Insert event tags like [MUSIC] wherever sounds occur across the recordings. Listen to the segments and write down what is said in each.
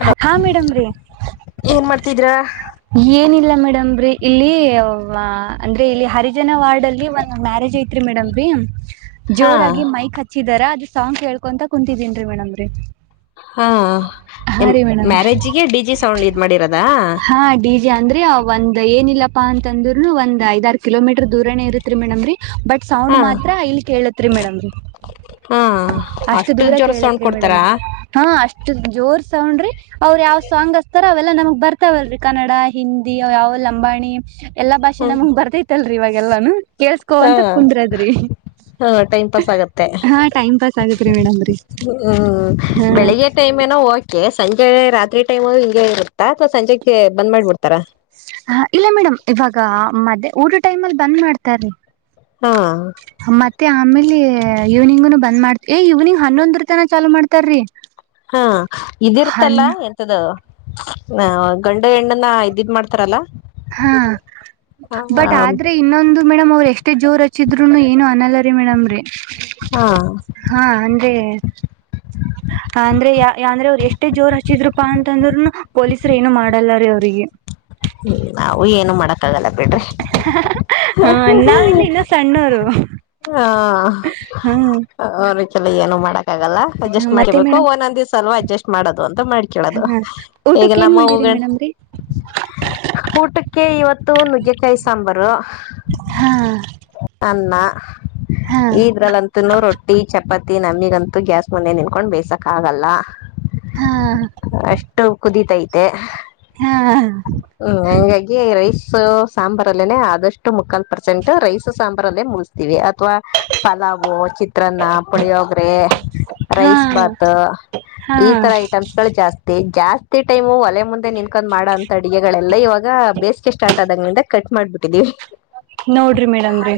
Hello ಹಾ madam ರೀ [UNINTELLIGIBLE] ಏನ್ ಮಾಡ್ತಿದ್ರ ಏನಿಲ್ಲ ಮೇಡಮ್ರಿ ರಿ ಇಲ್ಲಿ ಅಂದ್ರೆ ಇಲ್ಲಿ ಹರಿಜನ ವಾರ್ಡ್ ಅಲ್ಲಿ ಒಂದು್ ಮ್ಯಾರೇಜ್ ಐತಿ ಐತ್ರಿ ಮೇಡಮ ರೀ [UNINTELLIGIBLE] ಹಾ ಜೋರಾಗಿ ಮೈಕ್ ಹಚ್ಚಿದಾರ ಅದ್ ಸಾಂಗ್ ಕೇಳ್ಕೊಂತ ಕುಂತಿದೀನ್ ಮೇಡಮ್ರೀ ಹಾ ನಿ ಮ್ಯಾರೇಜಿಗೆ ಡಿಜಿ ಸೌಂಡ್ ಇದ್ ಮಾಡಿರೋದಾ ಹಾ ಡಿಜೆ ಅಂದ್ರೆ ಒಂದ್ ಏನಿಲ್ಲಪ್ಪಾ ಅಂತಂದ್ರುನು ಒಂದ್ ಐದಾರು ಕಿಲೋಮೀಟರ್ ದೂರನೇ ಇರುತ್ತೆ ರಿ ಮೇಡಮ್ ರೀ ಬಟ್ ಸೌಂಡ್ ಹಾ ಮಾತ್ರ ಇಲ್ ಕೇಳತ್ ಮೇಡಮ್ ರೀ ಹಾ ಅಷ್ಟು ದೂರ ಜೋರ್ ಸೌಂಡ್ ಕೇಳತ್ರಿ ಮೇಡಮ್ ಕೊಡ್ತಾರಾ ಹಾ ಅಷ್ಟು ಜೋರ್ ಸೌಂಡ್ರಿ ಅವ್ರು ಯಾವ್ ಸಾಂಗ್ ಹಸ್ತಾರ ಅವೆಲ್ಲಾ ನಮಗ್ ಬರ್ತ ಇತಾವಲ್ರಿ ಕನ್ನಡ ಹಿಂದಿ ಯಾವ ಲಂಬಾಣಿ ಎಲ್ಲಾ ಭಾಷೆ ಹ್ಮ್ ನಮಗ್ ಬರ್ತೈತ್ಲ್ರರಿ ಇವಾಗೆಲ್ಲಾನು ಕೇಸ್ಕೋ ಅಂತ ಕುಂದ್ರ ಅದ್ರಿ ಹಾ ಟೈಮ್ ಪಾಸ್ ಆಗತ್ತೆ ಟೈಮ್ ಪಾಸ್ ಆಗತ್ರಿ ಮೇಡಮ್ ರೀ ಹ್ಮ್ ಬೆಳಿಗ್ಗೆ ಟೈಮ್ ನ ಹೋಗಕೆ ಸಂಜೆ ರಾತ್ರಿ ಟೈಮ್ ಹಿಂಗೆ ಇರುತ್ತಾ ಅಥವಾ ಸಂಜೆ ಬಂದ್ ಮಾಡಿಬಿಡ್ತಾರ ಹ ಇಲ್ಲ ಮೇಡಮ್ ಇವಾಗ ಮದೆ ಊಟ ಟೈಮ್ ಅಲ್ಲಿ ಬಂದ್ ಮಾಡ್ತಾರೀ ಹಾ ಮತ್ತೆ ಆಮೇಲೆ ಈವ್ನಿಂಗ್ನು ಬಂದ್ ಮಾಡ್ತವಿ ಏ್ ಇವ್ನಂಗ್ ಹನ್ನೊಂದರ ತನ ಚಾಲು ಮಾಡ್ತಾರೀ ಹಾ ಇದಿರ್ತಲ್ಲ ದ ಗಂಡ ಹೆಣ್ಣನ ಇದಿದ್ ಮಾಡ್ತಾರಲ್ಲಾ ಹಾ ಬಟ್ ಆದ್ರೆ ಇನ್ನೊಂದು ಮೇಡಮ್ ಅವ್ರ ಎಷ್ಟೇ ಜೋರ್ ಹಚ್ಚಿದ್ರುನು ಏನು ಅನಲ್ಲ ರೀ ಮೇಡ್ ರೀ ಹಾ ಹಾ ಅಂದ್ರೆ [INAUDIBLE] ಅಂದ್ರೆ ಯ ಅಂದ್ರೆ ಅವರು ಎಷ್ಟೇ ಜೋರ್ ಹಚ್ಚಿದ್ರರುಪಾ ಅಂತಂದ್ರರುನು ಪೊಲೀಸರು ಏನು ಮಾಡಲ್ಲಾರೀ ಅವ್ರಿಗೆ ಹ್ಮ್ ನಾವು ಏನು ಮಾಡಕ್ಕ ಆಗಲ್ಲ ಬಿಡ್ರಿ ಹಾ ನಾವೆಲ್ಲಿ ಇನ್ನೊ ಸಣ್ಣೂರು ಹಾ ಅವ್ರ [UNINTELLIGIBLE] ಏನು ಮಾಡಕ್ಕಾಗಲ್ಲ ಅಡ್ಜಸ್ಟ್ ಮತ್ತೆ ಮಾಡ್ಕಬೇಕು ಮೇಡಮ್ ಒಂದೊಂದ್ ದಿವ್ಸ ಅಲ್ವಾ ಅಡ್ಜಸ್ಟ್ ಮಾಡೋದು ಅಂತ ಮಾಡ್ಕೇಳೋದು ಈಗ ಊಟಕ್ಕೆ ಏನ್ ನಮ್ಮ ಹೂ ಮಾಡಿರಿ ಮೇಡಮ್ ರೀ ಊಟಕ್ಕೆ ಇವತ್ತು ನುಗ್ಗೆಕಾಯಿ ಸಾಂಬಾರು ಹಾ ಅನ್ನ ಹಾ ಇದ್ರಲ್ಲಂತ ರೊಟ್ಟಿ ಚಪ್ಪ ಪತಿ ನಮಿಗಂತೂ ಗ್ಯಾಸ್ ಮನೆ ನಿನ್ಕೊಂಡು ಬೇಸಕ್ ಆಗಲ್ಲಾ ಹಾ ಅಷ್ಟು ಕುದೀತೈತೆ ಹಾ ಹ್ಮ್ ಹಂಗಾಗಿ ರೈಸ್ ಸಾಂಬಾರ ಅಲ್ಲೇನೆ ಆದಷ್ಟು ಮುಕ್ಕಾಲ್ ಪರ್ಸೆಂಟ್ ರೈಸ್ ಸಾಂಬಾರಲ್ಲೇ ಮುಗ ಅಥವಾ ಪಲಾವ್ ಚಿ ಚಿತ್ರನ್ನ, ಪುಳಿಯೋಗರೆೆ, ಹಾ ರೈಸ್ ಬಾತ್, ಹಾ ಈತರ ಐಟಮ್ಸ್ [UNINTELLIGIBLE] ಜಾಸ್ತಿ ಜಾಸ್ತಿ ಟೈಮು ಒಲೆ ಮುಂದೆ ನಿಂಕೊಂಡ್ ಮಾಡೊದ ಅಡಿಗೆಗಳೆಲ್ಲಾ ಇವಾಗ ಬೇಸಿಗೆ ಸ್ಟಾರ್ಟ್ ಆದಂಗನಿಂದ ಕಟ್ ಮಾಡ್ಬಿಟ್ಟಿದಿವಿ ನೋಡ್ರಿ ಮೇಡಮ್ ರಿ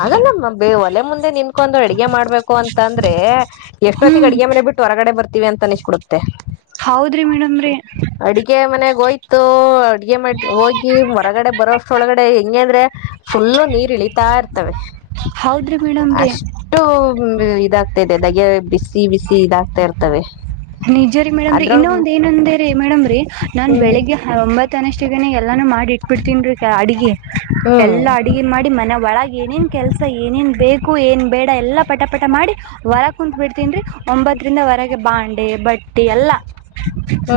ಆಗಲ್ಲಮ್ಮಬ್ಬೇ ಒಲೆ ಮುಂದೆ ನಿನ್ಕೊಂಡು ಅಡಗೆ ಮಾಡ್ಬೇಕು ಅಂತಂದ್ರೇ ಎಷ್ಟೊತ್ತಿಗೆ ಹ್ಮ್ ಅಡಿಗೆ ಮನೆ ಬಿಟ್ಟು ಹೊರಗಡೆ ಬರ್ತಿವಿ ಅಂತ ಅನಿಶ್ಬಿಡುತ್ತೆ ಹೌದ್ರಿ ಮೇಡಮ್ರೀ ಅಡಿಗೆ ಮನೆಗ್ ಹೊಯ್ತೊ ಅಡಿಗೆ ಮಾಡ್ ಹೋಗಿ ಹೊರಗಡೆ ಬರೋಸ್ಟ್ ಒಳಗಡೆ ಹೆಂಗೆ ಅಂದ್ರೆ ಫುಲ್ಲು ನೀರ್ ಇಳಿತಾ ಇರ್ತವೆ ಹೌದ್ರಿ ಮೇಡಮ್ ರೀ ಅಷ್ಟು ಮ್ ಇದಾಗ್ತಾ ಇದೆ ದಗೆ ಬಿಸಿ ಬಿಸಿ ಇದಾಗ್ತಾ ಇರ್ತವ ನಿಜ ರೀ ಮೇಡಮ್ರಿ ಇನ್ನೊ ಒಂದ್ ಏನಂದೇ ರೀ ಮೇಡಮ್ರಿ ನಾನ್ ಹ್ಮ್ ಬೆಳಿಗ್ಗೆ ಒಂಬತ್ತನಷ್ಟಿಗೆನ ಎಲ್ಲಾನು ಮಾಡಿ ಇಟ್ಬಿಡ್ತಿನ್ರಿ ಅ ಅಡಿಗಿ ಹ್ಮ್ ಎಲ್ಲಾ ಅಡಿಗಿ ಮಾಡಿ ಮನೆವಾ ಅ ಏನೇನು ಕೆಲಸ ಏನೇನು ಬೇಕು ಏನ್ ಬೇಡ ಎಲ್ಲಾ ಪಟ ಪಟ ಮಾಡಿ ವರಗ್ ಕುಂತ್ ಬಿಡ್ತೀನ್ರಿ ಒಂಬತ್ತರಿಂದ ವರಗೆ ಬಾಂಡೆ ಬಟ್ಟೆ ಎಲ್ಲ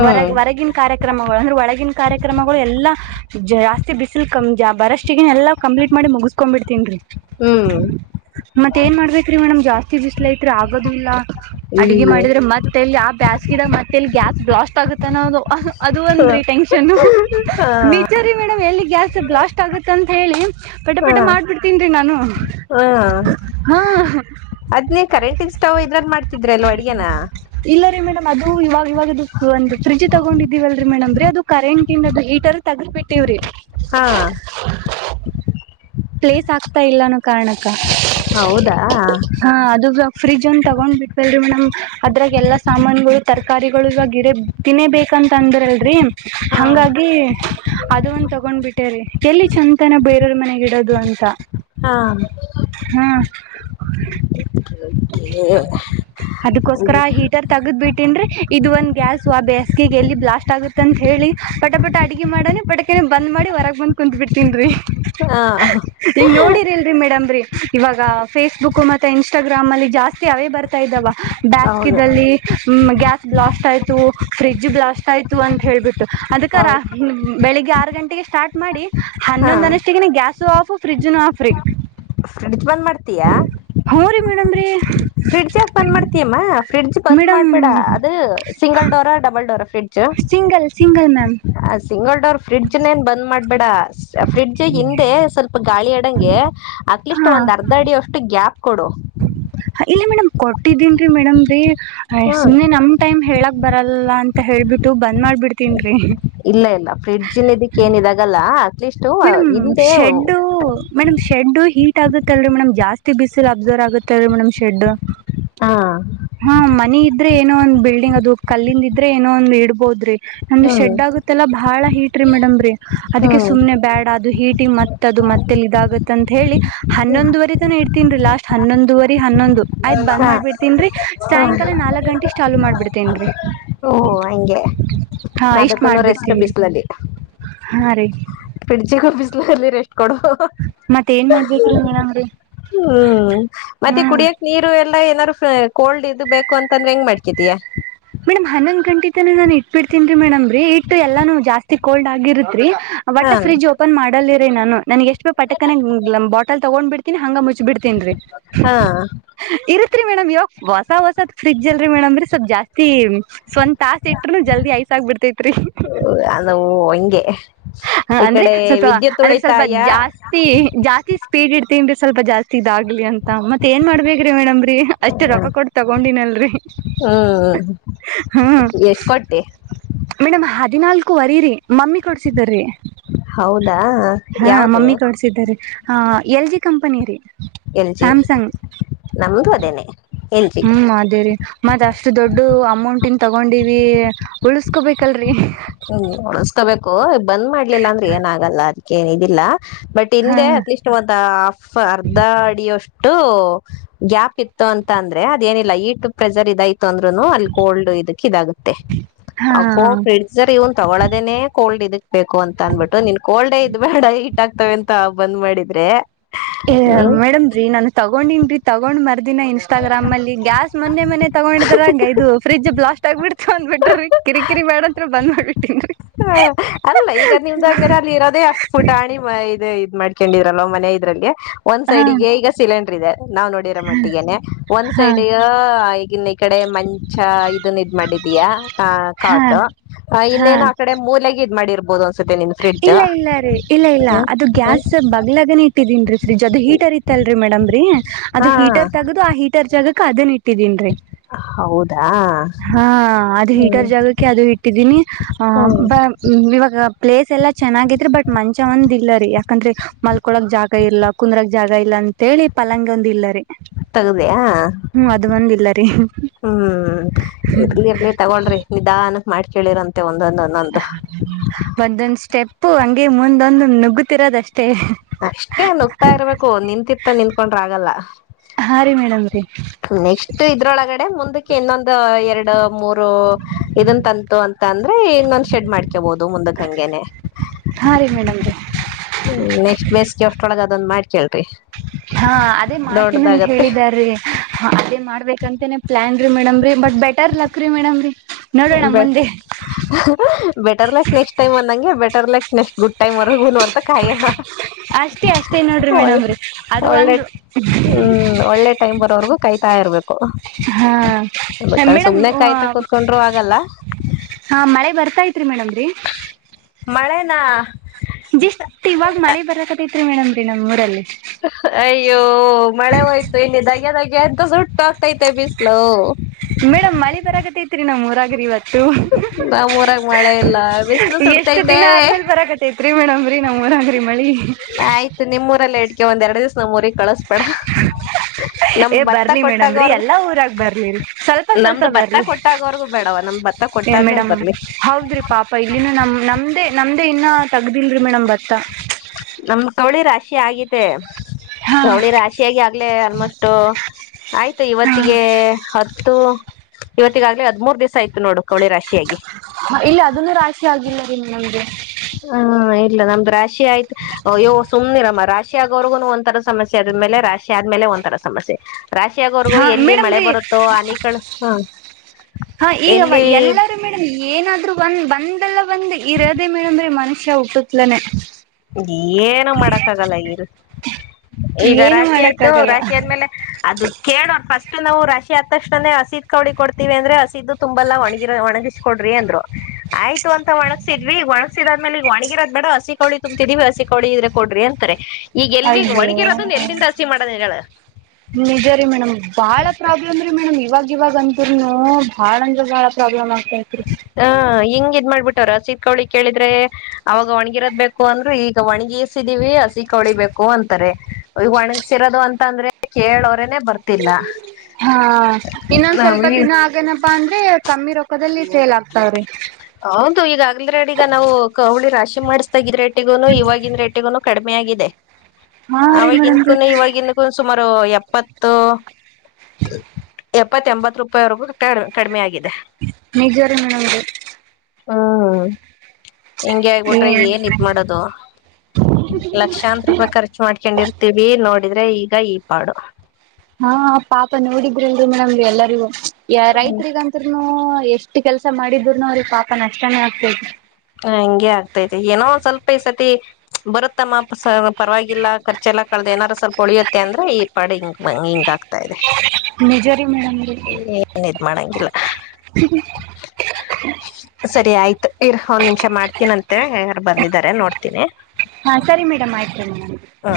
ಹೊರ ಹೊರಗಿನ್ ಕಾರ್ಯಕ್ರಮಗಳು ಅಂದ್ರೆ ಒಳಗಿನ್ ಕಾರ್ಯಕ್ರಮಗಳು ಎಲ್ಲಾ ಜಾಸ್ತಿ ಬಿಸಿಲ್ ಕಂ ಜ ಬರಷ್ಟಿಗೆನೆ ಎಲ್ಲಾ ಕಂಪ್ಲೀಟ್ ಮಾಡಿ ಮುಗಿಸ್ಕೊಂಡ್ ಬಿಡ್ತೀನ್ರಿ ಹ್ಮ್ ಮತ್ ಏನ್ ಮಾಡ್ಬೇಕ್ರಿ ಮೇಡಮ್ ಜಾಸ್ತಿ ಬಿಸ್ಲ ಐತ್ರಿ ಆಗದು ಇಲ್ಲಾ ಅಡಿಗೆ ಇಲ್ಲಿಗೆ ಮಾಡಿದ್ರೆ ಮತ್ತೆಲ್ಲಿ ಆ ಬ್ಯಾಸಿದಾಗ ಮತ್ತೆಲ್ಲಿ ಗ್ಯಾಸ್ ಬ್ಲಾಸ್ಟ್ ಆಗುತ್ತೆನ್ನೊದು ಅದು ಹ ಒಂದ್ರೀ ಟೆನ್ಷನ್ ನಿಜ ರೀ ಮೇಡಮ್ ಎಲ್ಲಿ ಗ್ಯಾಸ್ ಬ್ಲಾಸ್ಟ್ ಆಗತಂತ್ ಹೇಳಿ ಪಟ ಹ ಪಟ ಮಾಡ್ಬಿಡ್ತೀನರಿ ನಾನು ಹಾ ಅದ್ನೇ ಕರೆಂಟಿಂಗ್ ಸ್ಟೌವ್ ಇದ್ರಲ್ ಮಾಡ್ತಿದ್ರಿ ಅಲ್ವಾ ಅಡ್ಗೇನ ಇಲ್ಲ ರೀ ಮೇಡಮ್ ಅದು ಇವಾಗ ಇವಾಗ ಫ್ರಿಜ್ ತಗೊಂಡಿದ್ದೀವಲ್ರರಿ ಮೇಡಮ್ ರೀ ಅದು ಕರೆಂಟ್ ಇನದು ಹೀಟರ್ ತಗ್ದ ಬಿಟ್ಟೀವ್ರಿ ಹಾ ಪ್ಲೇಸ್ ಆಗ್ತಾ ಇಲ್ಲಾನೂ ಕಾರಣಕ್ಕಾ ಹೌದಾ ಹಾ ಅದುಾಗ ಫ್ರಿಜ್ ಅಂದ ತಗೊಂಡ್ ಬಿಟ್ವಲ್ರಿ ಮೇಡಮ್ ಅದ್ರಾಗ ಎಲ್ಲಾ ಸಾಮಾನುಗಳು ತರಕಾರಿಗಳು ಇವಾಗ ಗಿಡ ತಿನೇ ಬೇಕಂತ ಅಂದ್ರಲ್ರರಿ ಹಾ ಹಂಗಾಗಿ ಅದು ಒಂದು ತಗೊಂಡ್ಬಿಟ್ಟೇರಿೀ ಎಲ್ಲಿ ಚಂದನ ಬೇರೆಯವ್ರ ಮನೆಗ ಇಡೋದು. [UNINTELLIGIBLE] ಹಾ ಹ್ಮ [UNINTELLIGIBLE] ಅದಕ್ಕೋಸ್ಕರ ಅಂದ್ರೆ ಹೀಟರ್ ತಗದ್ ಬಿಟ್ಟಿನ್ರೀ ಇದು ಒಂದ್ ಗ್ಯಾಸು ಅ ಬ್ಯಾಸ್ಗೆಗೆ ಎಲ್ಲಿ ಬ್ಲಾಸ್ಟ್ ಆಗುತಂತ್ಹೇಳಿ ಪಟ ಪಟ ಅಡಗೆ ಮಾಡನ ಪಟಕ್ಕನೆ ಬಂದ್ ಮಾಡಿ ಹೊರಗ್ ಬಂದ್ ಕುಂತ್ ಬಿಡ್ತಿನ್ ರೀ ಹಾ ಈಗ ನೋಡಿರಿಲ್ರರಿ ಮೇಡಮ್ರೀ ಇವಾಗ ಫೇಸ್ಬುಕ್ ಮತ್ತೆ ಇನ್ಸ್ಟಾಗ್ರಾಮ್ ಅಲ್ಲಿ ಜಾಸ್ತಿ ಅವೇ ಬರ್ತೇ ಇದ್ದಾವ ಹೌದು ಬ್ಯಾಸ್ಕಿದಲ್ಲಿ ಮ್ ಗ್ಯಾಸ್ ಬ್ಲಾಸ್ಟ್ ಆಯ್ತು ಫ್ರಿಡ್ಜ್ ಬ್ಲಾಸ್ಟ್ ಆಯ್ ಒಂದ್ ಹೇಳ್ಬಿಟ್ಟು ಅದಕ ರಾ ಹೌದು ಬೆಳಿಗ್ಗೆ ಆರು ಗಂಟೆಗೆ ಸ್ಟಾರ್ಟ್ ಮಾಡಿ ಹಾ ಹನ್ನೊಂದ್ ಅನಷ್ಟಿಗಿನ ಗ್ಯಾಸು ಆಫು ಫ್ರಿಜ್ನು ಆಫ್ ರಿ ಫ್ರಿಡ್ಜ್ ಬಂದ್ ಮಾಡ್ತೀಯಾ? ಹು ರಿ ಮೇಡಂ ರಿ ಫ್ರಿಜ್ ಯಾಕ ಬಂದ ಮಾಡ್ತೀಿಯಮ್ಮ ಫ್ರಿಡ್ಜ್ ಮೇಡಮ್ ಬಂದ್ಬೇಡ ಅದು single door double door fridge. Single single ma'am. Single door ಫ್ರಿಡ್ಜ್ನಏನ್ ಬಂದ್ ಮಾಡ್ಬೇಡ ಫ್ರಿಡ್ಜ ಹಿಂದೆ ಸ್ವಲ್ಪ ಗಾಳಿ ಆ ಅಂದಗ್ಗೆ ಅಕ್ಲಸ್ಟ್ ಹಾ ಒಂದ್ ಅರ್ಧ ಅಡಿ ಅಷ್ಟು ಗ್ಯಾಪ್ ಕೊಡು. [INAUDIBLE] ಇಲ್ಲ ಮೇಡಮ್ ಕೊಟ್ಟಿದ್ದೀನ್ರಿ ಮೇಡಮ ರೀ ಎ ಹ ಸುಮ್ನೆ ನಮ ಟೈಮ್ ಹೇಳಕ್ ಬರಲ್ಲ ಅಂತ ಹೇಳೇಳ್ಬಿಟ್ಟು ಬಂದ್ ಮಾಡ್ಬಿಡ್ತನ್ರಿ ಇಲ್ಲ ಇಲ್ಲ ಫ್ರಿಡ್ಜ್ಲ್ ಇದಕ್ಕೆ ಏನಿದಾಗಲ್ಲ ಅಟ್ಲೀಸ್ ಮೇಡಮ್ ಹಿಂದೆ ಶೆಡ್ ಮೇಡಮ್ ಶೆಡು ಹೀಟ್ ಆಗುತ್ತಲ್ರರಿ ಮೇಡಮ್ ಜಾಸ್ತಿ ಬಿಸಿಲ್ ಅಬ್ಸರ್ವ್ ಆಗುತ್ತಲ್ರಿ ಮೇಡಮ್ ಶೆಡ್ ಹ್ಮ್ ಹಾ ಮನ ಇದ್ದ ಇದ್ರೆ ಏನೋ ಒಂದ್ ಬಿಲ್ಡಿಂಗ್ ಅದು ಕಲ್ಲಿಂದ ಇದ್ರೆ ಏನೋ ಒಂದ ಇಡ್ಬೋದ್ರಿ. ನಮ್ಮೂ ಶೆಡ್ ಆಗುತ್ತಲ್ಲಾ ಬಾಳ ಹೀಟ್ ರಿ ಮೇಡಮ್ರೀ ಅದಕ್ಕೆ ಹ್ಮ್ ಸುಮ್ನೆ ಬ್ಯಾಡ್ ಅದು ಹೀಟಿಂಗ್ ಮತ್ತ ಅದು ಮತ್ತೆಲ್ಲಿ ಇದಾಗತ್ತ ಅಂತ ಹೇಳಿ ಹನ್ನೊಂದುವರೆ ತನ ಇ ಹುನ್ರಿ ಲಾಸ್ಟ್ ಹನ್ನೊಂದುವರಿ ಹನ್ನೊಂದು ಆಯ್ತ್ ಬಂದ್ ಹಾ ಮಾಡ್ಬಿಡ್ತೀನ್ ರೀ ಹ್ಮ್ ಸಾಯಂಕಾಲ ನಾಲ್ಕಕ್ ಗಂಟೆ ಚಾಲು ಮಾಡಿಬಿಡ್ತೇನ ರೀ. ಓ ಹಂಗೆ ಇಷ್ಟ್ ಅದಕ್ಕ ರೆಸ್ಟ್ ಮಾಡ್ಬಿಡ್ತೇನ್ರಿ ಬೀಿಸಲಲ್ಲಿ. ಹಾ ರೀ ಫ್ರಿಜ್ ಗು ಬಿಸಲ್ಲಿ ರೆಷ್ಟ ಕೊಡು. ಮತ್ ಏನ್ ಮಾಡ್ಬೇಕ್ರಿ [UNINTELLIGIBLE] ಮೇಡಮ್ರೀ ಹ್ಮ್ ಮತ್ತೆ ಹ್ಮ್ ಕುಡಿಯಕ್ಕೆ ನೀರು ಎಲ್ಲಾ ಏನಾದ್ರು ಕೋಲ್ಡ್ ಇದು ಬೇಕು ಅಂತಂದ್ರೆ ಹೆಂಗ ಮಾಡ್ಕಿದೀಯಾ. ಮೇಡಮ ಹನ್ನೊಂದ್ ಗಂಟೆ ತನ ನಾನ್ ಇಟ್ಬಿಡ್ತೀನ್ ರೀ ಮೇಡಮ್ ರೀ ಇಟ್ಟು ಎಲ್ಲಾನ ಜಾಸ್ತಿ ಕೋಲ್ಡ್ ಆಗಿರತ್ರಿ. ವಟ ಹಾ ಫ್ರಿಜ್ ಓಪನ್ ಮಾಡಲ್ರಿ ನಾನು ನನ್ಗೆ ಎಷ್ಟ ಪಟಕನ ಬಾಟಲ್ ತಗೊಂಡ್ ಬಿಡ್ತೀನಿ ಹಂಗ ಮುಚ್ಬ ಬಿಿಡ್ತನ್ರಿ ಹಾ [UNINTELLIGIBLE] ಇರತ್ರಿ ಮೇಡಮ್ ಇವಾಗ ಹೊಸ ಹೊಸದ ಫ್ರಿಜ್ ಅಲ್ರರಿ ಮೇಡಮ್ ಸ್ವಲ್ ಜಾಸ್ತಿ ಸ್ವಂತ ತಾಸ ಇಟ್ರು ಜಲ್ದಿ ಐಸ್ ಆಗ್ಬಿಡ್ತೇತ್ರಿ. ಅದು ವಂಗೆ ಹ ಅಂದ್ರೆ ಸ್ವಲ್ಪ ಅಂದ್ರೆ ಸ್ವಲ್ಪ ಜಾಸ್ತಿ ಜತಿ ಜಾಸ್ತಿ ಸ್ಪೀಡ್ ಇಡ್ತನ್ರೀ ಸ್ವಲ್ಪ ಜಾಸ್ತಿ ಇದಾಗ್ಲಿ ಅಂತ ಮತ್ತ ಏನ್ ಮಾಡ್ಬೇಕೇ್ರಿ ಮೇಡಮ್ರೀ. ಅಷ್ಟೇ ರೊಕ್ಕ ಕೊಟ್ಟ ತಗೊಂಡಿನಲ್ರರಿ. ಹೌದ.... ಹ್ಮ್ [INAUDIBLE] ಮೇಡಮ್ ಹದಿನಾಲ್ಕ ವರಿ ರರಿ ಮಮ್ಮಿ ಕೊಡ್ಸಿದ್ರಿ. ಹೌದಾ [INAUDIBLE] ಯಾವ್ದ. [UNINTELLIGIBLE] ಎಲ್ ಜಿ ಕಂಪನಿ ರೀ ಎಲ್ ಜಿ ಸ್ಯಾಮ್ಸಂಗ್ ನಮ್ದು ಅದೇನೆ ಎಲ್ ಜಿ ಹ್ಮ್ ಅದೇ ರೀ ಮ ಅಷ್ಟು ದೊಡ್ಡ ಅಮೌಂಟನ್ ತಗೊಂಡಿವಿ ಉಳಸ್ಕೊಬೇಕಲ್ರರಿ ಹ್ಮ್ ಉಳಸ್ಕೋಬೇಕು ಬಂದ್ ಮಾಡ್ಲಿಲ್ಲ ಅಂದ್ರೆ ಏನ ಆಗಲ್ಲ ಅದಕ್ಕ ಏನ್ ಇದ ಇಲ್ಲ ಬಟ್ ಹಾ ತಿಂದೆ ಅಟ್ಲಿ ಒಂದು ಹಫ್ ಅರ್ಧ ಅಡಿಯಷ್ಟು ಗ್ಯಾಪ್ ಇತ್ತು ಅಂತ ಅಂದ್ರೆ ಅದೇನಿಲ್ಲ ಈಟ್ ಪ್ರೆಸರ್ ಇದಾಯ್ತು ಅಂದ್ರುನು ಅಲ್ಲಿ ಕೋಲ್ಡ್ ಇದಕ್ ಇದಾಗುತ್ತೆ ಹಾ ಆ ಕೋಡ್ ಸರ್ ಇವನ್ ತಗೊಳದೇನೆ ಕೋಲ್ಡ್ ಇದಕ್ ಬೇಕು ಅಂತ ಅಂದ್ಬಿಟ್ಟು ನಿನ್ ಕೋಲ್ಡ್ ಇದ್ ಬೇಡ ಹಿಟ್ ಆಗ್ತವೆ ಅಂತ ಬಂದ್ ಮಾಡಿದ್ರೆ ಏ........ ಹ್ಮ್ ಮೇಡಮ್ ರೀ ನಾನು ತಗೊಂಡನ್ ರೀ ತಗೊಂಡ್ ಮರ್ದಿನ ಇನ್ ಇನ್ಸ್ಟಾಗ್ರಾಮ್ ಅಲ್ಲಿ ಗ್ಯಾಸ್ ಮೊನೆ ಮನೆ ತಗೊಂಡಿದ್ರರಂಗ ಇದು ಪ್ರಿಜ ಬ್ಲಾಸ್ಟ ಆಗ್ಬಿಡ್ತ ಅಂದ್ಬಟ್ರುರಿ ಕಿರಿಕಿರಿ ಬೆಡಂತ್ರ ಬಂದ್ ಮಾಡ್ಬಿಟ್ಟೀನ್ರಿ ಹ ಅಲ್ಲ ಈಗ ನಿಮ್ದಂಗರೆ ಅಲ್ಲಿ ಇರೋದೆ ಅಷ್ಟು ಪುಟ ಇದು ಇದ್ ಮಾಡ್ಕೊಂಡಿದ್ರಲ್ವ ಮನೆ ಇದ್ರಲ್ಲಿ ಒಂದ್ ಹಾ ಸೈಡ್ಗೆ ಈಗ ಸಿಲಿಂಡರ್ ಇದೆ ನಾವ್ ನೋಡಿರ ಮ ಮಟ್ಟಗನೆ ಒಂದ್ ಹಾ ಸೈಡ್ ಈಗಿನ ಈ ಕಡೆ ಮಂ ಚಾ ಇದನ್ ಇದ್ ಮಾಡಿದೀಯಾ ಅ ಹಾ ಕಾಟು ಹಾ ಇನ್ನೇನು ಆಕಡೆ ಡಿ ಮೂಲೆಗ್ ಇದ್ ಮಾಡಿರಬದು ಅಸ ಇಲ್ಲ ಇಲ್ಲ ರೀ ಇಲ್ಲ ಇಲ್ಲ ಅದು ಗ್ಯಾಸ್ ಬಗ್ಲಗನೇ ಇಟ್ಟಿದೀನ್ರಿ ಫ್ರಿಜ್ ಅದು ಹೀಟರ್ ಇ [UNINTELLIGIBLE] ಮೇಡಮ್ ರಿ ಅದು ಹಾ ಹೀಟರ್ ತಗದು ಆ ಹೀಟರ್ ಜಗಕ ಅದನ್ ಇಟ್ಟಿದೀನ್ರೀ... ಹೌದಾ...... ಹಾ ಅದು ಹ್ಮ್ ಹೀಟರ್ ಜಾಗಕ್ಕೆ ಅದು ಇಟ್ಟಿದ್ದೀನಿ ಆ ಹ್ಮ್ ಬ.. ಹ್ಮ ಇವಾಗ ಪ್ಲೇಸ್ ಎಲ್ಲಾ ಚೆನ್ನಾಗಿದ್ರ ಬಟ್ ಮಂಚ ಒಂದ ಇಲ್ಲ ರೀ ಯ ಯಾಕಂದ್ರೆ ಮಲ್ಕೊಳಕ್ ಜಾಗ ಇಲ್ಲ ಕುಂದ್ರಕ ಜಾಗ ಇಲ್ಲ ಅಂತೇಳಿ ಪಲಂಗ ಒಂದ ಇಲ್ಲರಿ ತಗದಯಾ....... ಇಲ್ಲ ರೀ ಹ್ಮ್ ಹ್ಮ್ ಇರ್ಲಿ ಇರ್ಲಿ ತಗೋಳ್ರಿ ನಿಧಾನಕ್ ಮಾಡ್ಕೇಳಿರಂತೆ ಒಂದೊಂದ...... [UNINTELLIGIBLE] ಒಂದೊಂದ್ ಸ್ಟೆಪ್ ಹಂಗೆ ಮುಂದೊಂದು ನುಗ್ಗತಿರೋದಷ್ಟೇ.. ಅಷ್ಟೇ ನುಗ್ತಾ ಇರ್ಬೇಕು ನಿಂತಿರ್ತ ನಿಂತಕೊಂಡ್ರ ಆಗಲ್ಲ... ಹಾ ರೀ ಮೇಡಮ್ ರೀ [UNINTELLIGIBLE] ನೆಕ್ಸ್ಟ್ ಇದ್ರೊಳಗಡೆ ಮುಂದಕ್ಕೆ ಇನ್ನೊಂದು... ಎರಡು ಮೂರು ಇದನ್ ಅಂತು ಅಂತ ಅಂದ್ರೆ ಇನ್ನೊಂದ ಶೆಡ್ ಮಾಡ್ಕಬಹುದು ಮುಂದಕ್ ಹಂಗೆನೆ...... ಹಾರಿ ಮೇಡಮ್ ರಿ... ಹ್ಮ ನೆಕ್ಸ್ಟ್ ಬೇಸ್ಗೆ ಅಷ್ಟೊಳಗ ಅದ್ ಮಾಡಿಕೇಳ್ಳಿರಿ... ಹಾ ಅದೇ ಮಾಡ್ತೀನ ಅಂತ ಹೇಳಿದಾರೀ...... ಹಾ ಅದೇ ಮಾಡ್ಬೇಕಂತೇನೆ ಪ್ಲಾನ್ ರೀ ಮೇಡಮರಿ ಬಟ್ ಬೆಟರ್ ಲಕ್ ರೀ ಮೇಡಮ್ರರಿ. ಬ ಹಾ ಹ ಬೆಟರ್ ಲಕ್ ನೆಕ್ಸ್ಟ್ ಟೈಮ್ ಅಂದಂಗೆ ಬೆಟರ್ ಲೈಕ್ ನೆಕ್ಸ್ಟ್. ಗುಡ್ ಟೈಮ್ಗುರನು ಅಂತ ಕಾಯೋಕ ಅಷ್ಟೇ ಅಷ್ಟೇ ನೋಡ್ರಿ ಮೇಡಮ್ ರಿ..... ಒಳ್ಳೆ ಹ್ಮ್ ಒಳ್ಳೆ ಟೈಮ್ ಬರೋವರ್ಗೂ ಕಾಯಾತಾ ಇರ್ಬೇಕು. ಹಾ ಬಟ್ಟ ಮೇಡಮ್ ಸುಮ್ನೆ ಕಾಯ್ತಾ ಕುತ್ಕೊಂಡ್ರು ಆಗಲ್ಲ. ಹಾ ಮಳೆ ಬರ್ತಾ ತ್ರಿ ಮೇಡಮ್ರೀ. ಮಳೆನಾ........ ಜಸ್ಟ್ ಇವಾಗ ಮಳೆ ಬರಕತೈತ್ರಿ ಮೇಡಮ ರೀ ನಮ್ಮ್ ಊರಲ್ಲಿ. ಅಯ್ಯೋ ಮಳೆ ಹೋಯ್ತು ಇಲ್ಲಿ ಧಗ್ಗೆ ಧಗ್ಗೆ ಎಂತ ಸುಟ್ಟು ಹೋಗ್ತೈತೆ ಬಿಸ್ಲು. ಮೇಡಮ್ ಮಳಿ ಬರತ್ತೈಐತ್ರಿ ನಮ್ಮೂರಗ್ರರಿ ಇವತ್ತು. ನಮ್ಮೂರಾಗ ಮಳೆ ಇಲ್ಲ ಬಿಸ್ಲು ಎಷ್ಟು ಸುಡ್ತೈತೆ ದಿನ ಆದ್ಮೇಲೆ ಬರಕತೈತಿ. ಆಗ್ತಾಯಿತ್ರಿ ಮೇಡಮ್ ರೀ ನಮ್ಮ್ಊರಗ್ರರಿ ಮಳಿ. ಆಯ್ತು ನಿಮ್ಮೂರಲ್ಲೇ ಇಡ್ಕ ಒಂದ ಎರಡ್ ದಿವ್ಸ ನಮ್ಮೂರ್ ಗೆ ಕಳಸ್ಬೇಡ. ನಮ್ಮ ಏ ಭತ್ತ ಬರ್ಲಿ ಮೇಡಮ್ ರೀ ಕೊಟ್ಟಾಗವರ್ಗು ಎಲ್ಲಾ ಊರಾಗ ಬರ್ಲಿ ರೀ ಸ್ವಲ್ಪ ಸ್ವಲ್ಪ ನಮ್ದು ಭತ್ತ ಬರ್ಲಿ ಕೊಟ್ಟಾಗವರ್ಗೂ ಬೇಡವ ನಮ್ಮ ಭತ್ತ. ಏ ಕೊಟ್ಟಾದ್ಮೇಲೆ ಮೇಡಮ್ ಬರ್ಲಿ. ಹೌದ್ರಿ ಪಾಪ ಇಲ್ಲಿನ ನಮ ನಮ್ದೇ ನಮ್ದೇ ಇನ್ನ ತಗ್ದಿಲ್ರರಿ ಮೇಡಮ್ ಭತ್ತ. ನಮ ಕವಳಿ ರಾಶಿ ಆಗಿದೆ ಹಾ ಕವಳಿ ರಾಶಿ. ಗ ಆಗ್ಲೇ ಆಲ್ಮೋಸ್ಟ್ ಆಯ್ತು ಇವತ್ತಿಗೆ ಇವತ್ತೀಗಾಗ್ಲೇ ಹದ್್ಮೂರ್ ದಿವಸ ಆಯ್ತು ನೋಡು ಕೌಳಿ ರಾಶಿಯಾಗಿ ಹ ಇಲ್ಲ ಅದನ್ನು ರಾಶಿ ಆಗಿಲ್ಲ ರನ್ ನಮ್ಗೆ ಹ್ಮ ಇಲ್ಲ ನಮ್ದು ರಾಶಿ ಆಯ್ತು ಯ ಸುಮ್ನೆಿರಮ್ಮ ರಾಶಿ ರಾಶಿ ಆಗೋರ್ಗೂ ಒಂಥರ ಸಮಸ್ಯೆ ಆದ್ಮೇಲೆ ರಾಶಿ ಆದ್ಮೇಲೆ ಒಂಂತರ ಸಮಸ್ಯೆ ರಾಶಿಯ ಆಗವರೆಗೂ ಹಾ ಎಲ್ಲಿ ಮೇಡಮ್ ಮಳೆ ರೀ ಬರುತ್ತೋ ಅನಿ ಕ ಹ ಹಾ ಈಗವ ಎಲ್ಲಿ- ಎಲ್ಲಾರೂ ಮೇಡಮ್ ಏನಾದ್ರು ಒಂದ್ ಬಂದಲ್ಲ ಒಂದ್ ಇರದೆೇ ಮೇಡಮ್ರೀ ಮನುಷ್ಯ ಹುಟ್ಟುತ್ಲಾನನೆ- ಏನ ಮಾಡಕ್ಕ ಆಗಲ್ಲ ಈರ್- ಈಗ ಏನು ರಾಶಿ ಮಾಡಕ್ ಆಯ್ತು ಆಗಲ್ಲ ರಾಶಿ ಆದಂದ್ಮೇಲೆ ಅದು. ಕೇಳೋ್ರ ಫಸ್ಟ್ ನಾವು ರಾಶಿ ಆದತ್ತಕ್ಷಣನೇ ಹಸಿದ್ ಕೌಡಿ ಕೊಡ್ತಿೀವಿ ಅಂದ್ರೆ ಹಸಿದು ತುಂಬೆಲ್ಲ ಒಣಗಿ ಒಣಗಿಸ್ ಕೊಡ್ರಿ ಅಂದ್ರು. ಆಯ್ತು ಅಂತ ಒಣಗ್ಸಿದ್ವಿ ಒಣಗಸಿದಾದ್ಮೇಲೆಗ್ ಒಣಗಿರದ್ ಬೇಡ ಹಸಿ ಕೋಳ. ತುಂಬತಿದೀವಿ ಹಸಿ ಕೊಡಿ ಇದ್ರೆ ಕೊಡ್ರಿ ಅಂತಾರೆ ಈಗ ಎಲ್ಲಿ ಅಯ್ಯೋ ಒಣಗಿರೋದನ್ನ ಎಲ್ಲಿಂದ ಹಸಿ ಮಾಡೋದೇ ಹೇಳು. ನಿಜ ರೀ ಮೇಡಮ್ ಬಾಳ ಪ್ರಾಬ್ಲಮ ರೀ ಮೇಡಮ್ ಇವಾಗ. ಇವಾಗಂತರ್ನು ಬಾಳ ಅಂದ್ರೆ ಬಾಳ ಪ್ರಾಬ್ಲಮ್ ಆಗ್ತಾತೈತ್ರಿ. ಹ ಹಿಂಗ್ ಇದ್ ಮಾಡ್ಬಿಟ್ಟವ ರಸೀತ್ ಕೌಳಿ ಕೇಳಿದ್ರೆ. ಅವಾಗ ಒಣ್ಗಿರೋದ್ ಬೇಕು ಅಂದ್ರೆ ಈಗ ಒಣ್ಗಿಸಿದೀವಿ ಹಸಿ ಕಳಿಬೇಕು ಅಂತಾರೆ. ಈಗ ಒಣಗಸರೋದು ಅಂತ ಅಂದ್ರೆ ಕೇಳೋರನೆ ಬರ್ತಿಲ್ಲ. ಹಾ ಇನ್ನೊಂದ್ ನಾವ್ ಸ್ವಲ್ಪ ಈ ದಿನ ಆಗೇನಪಾ ಅಂದ್ರೆ ಕಮ್ಮಿ ರೊಕ್ಕದಲ್ಲಿ ಸೇಲ್ ಆಗ್ತಾವ್ರಿ. ಹೌದು ಈಗಾಗಗ್ಲ್ರಡ್ ಈಗ ನಾವು ಕವಳಿ ರಾಶಿ ಮಾಡಿಸಸತಾಗಿದ ರೇಟಿಗೂನು ಇವಾಗಿನ ರೇಟಿಗೂನು ಕಡಿಮೆ ಆಗಿದೆ. ಹಾ ರೀ ಅವವಾಗಿಕು ಮೇಡಮ್ರೀ ದಕೂನು ಇವವಾಗಿಂದಕ್ಕೂ ಸುಮಾರು ಎಪ್ಪತ್ತು. ಎಪ್ಪತ್ತ ಎಂಬತ್ ರೂಪಾಯಿವರೆಗೂ ಕಡಿಮೆ ಆಗಿದೆ ನಿಜವರ ಮೇದು ಹ್ಮ ಹಿಂಗಗೆ ಆಗ್ಬಿಟ್ರೆ ಏ ಏನ್ ಇದ್ ಮಾಡೋದು ಲಕ್ಷಾಂತ ರೂಪಾಯಿ ಖರ್ಚು ಮಾಡ್ಕೊಂಡಿರ್ತ ವಿ ನೋಡಿದ್ರೆ ಈಗ ಈ ಪಾಡು ಹಾ ಪಾಪ ನೋಡಿದ್ರಿಲ್ರಿ ಮೇಡಮ್ ಎಲ್ಲರಿಗೂ ರೈತ್ರಿಗಂತ ನು ಎಷ್ಟು ಕೆಲ್ಸ ಮಾಡಿದ್ರರುನು ಅವ್ರಿಗೆ ಪಾಪ ನಷ್ಟನೇ ಆಗ್ತೇ ಹ ಹಂಗೆ ಆಗ್ತೈತೆ ಏನೋ ಒಂದ್ ಸ್ವಲ್ಪ ಈ ಸತಿ ಬರುತ್ತಮ್ಮ ಪರವಾಗಿಲ್ಲ ಖರ್ಚೆಲ್ಲ ಕಳ್ದ ಏನಾರೂ ಸ್ವಲ್ಪ ಹೊಳಿಯುತ್ತೆ ಅಂದ್ರೆ ಈ ಪಾ ಹಿಂಗ ಹಿಂಗ ಆಗ್ತ ಆರ್ತಾ ಇದೆ ನಿಜರಿೀ ಮೇಡಮೀ ನಿರ್ಮಂಗಿಲ್ಲ ಹ್ಮ ಸರಿ ಆಯ್ತು ಇರ್ ಒಂದ್ ನಿಮಿಷ ಮಾಡ್ತೀನಂತೆ ಯಾರು ಬಂದಿದಿದ್ದಾರೆ ನೋಡ್ತೀನಿ ಹಾ ಸರಿ ಮೇಡಮ್ ಆಯ್ತುೇ ಹಾ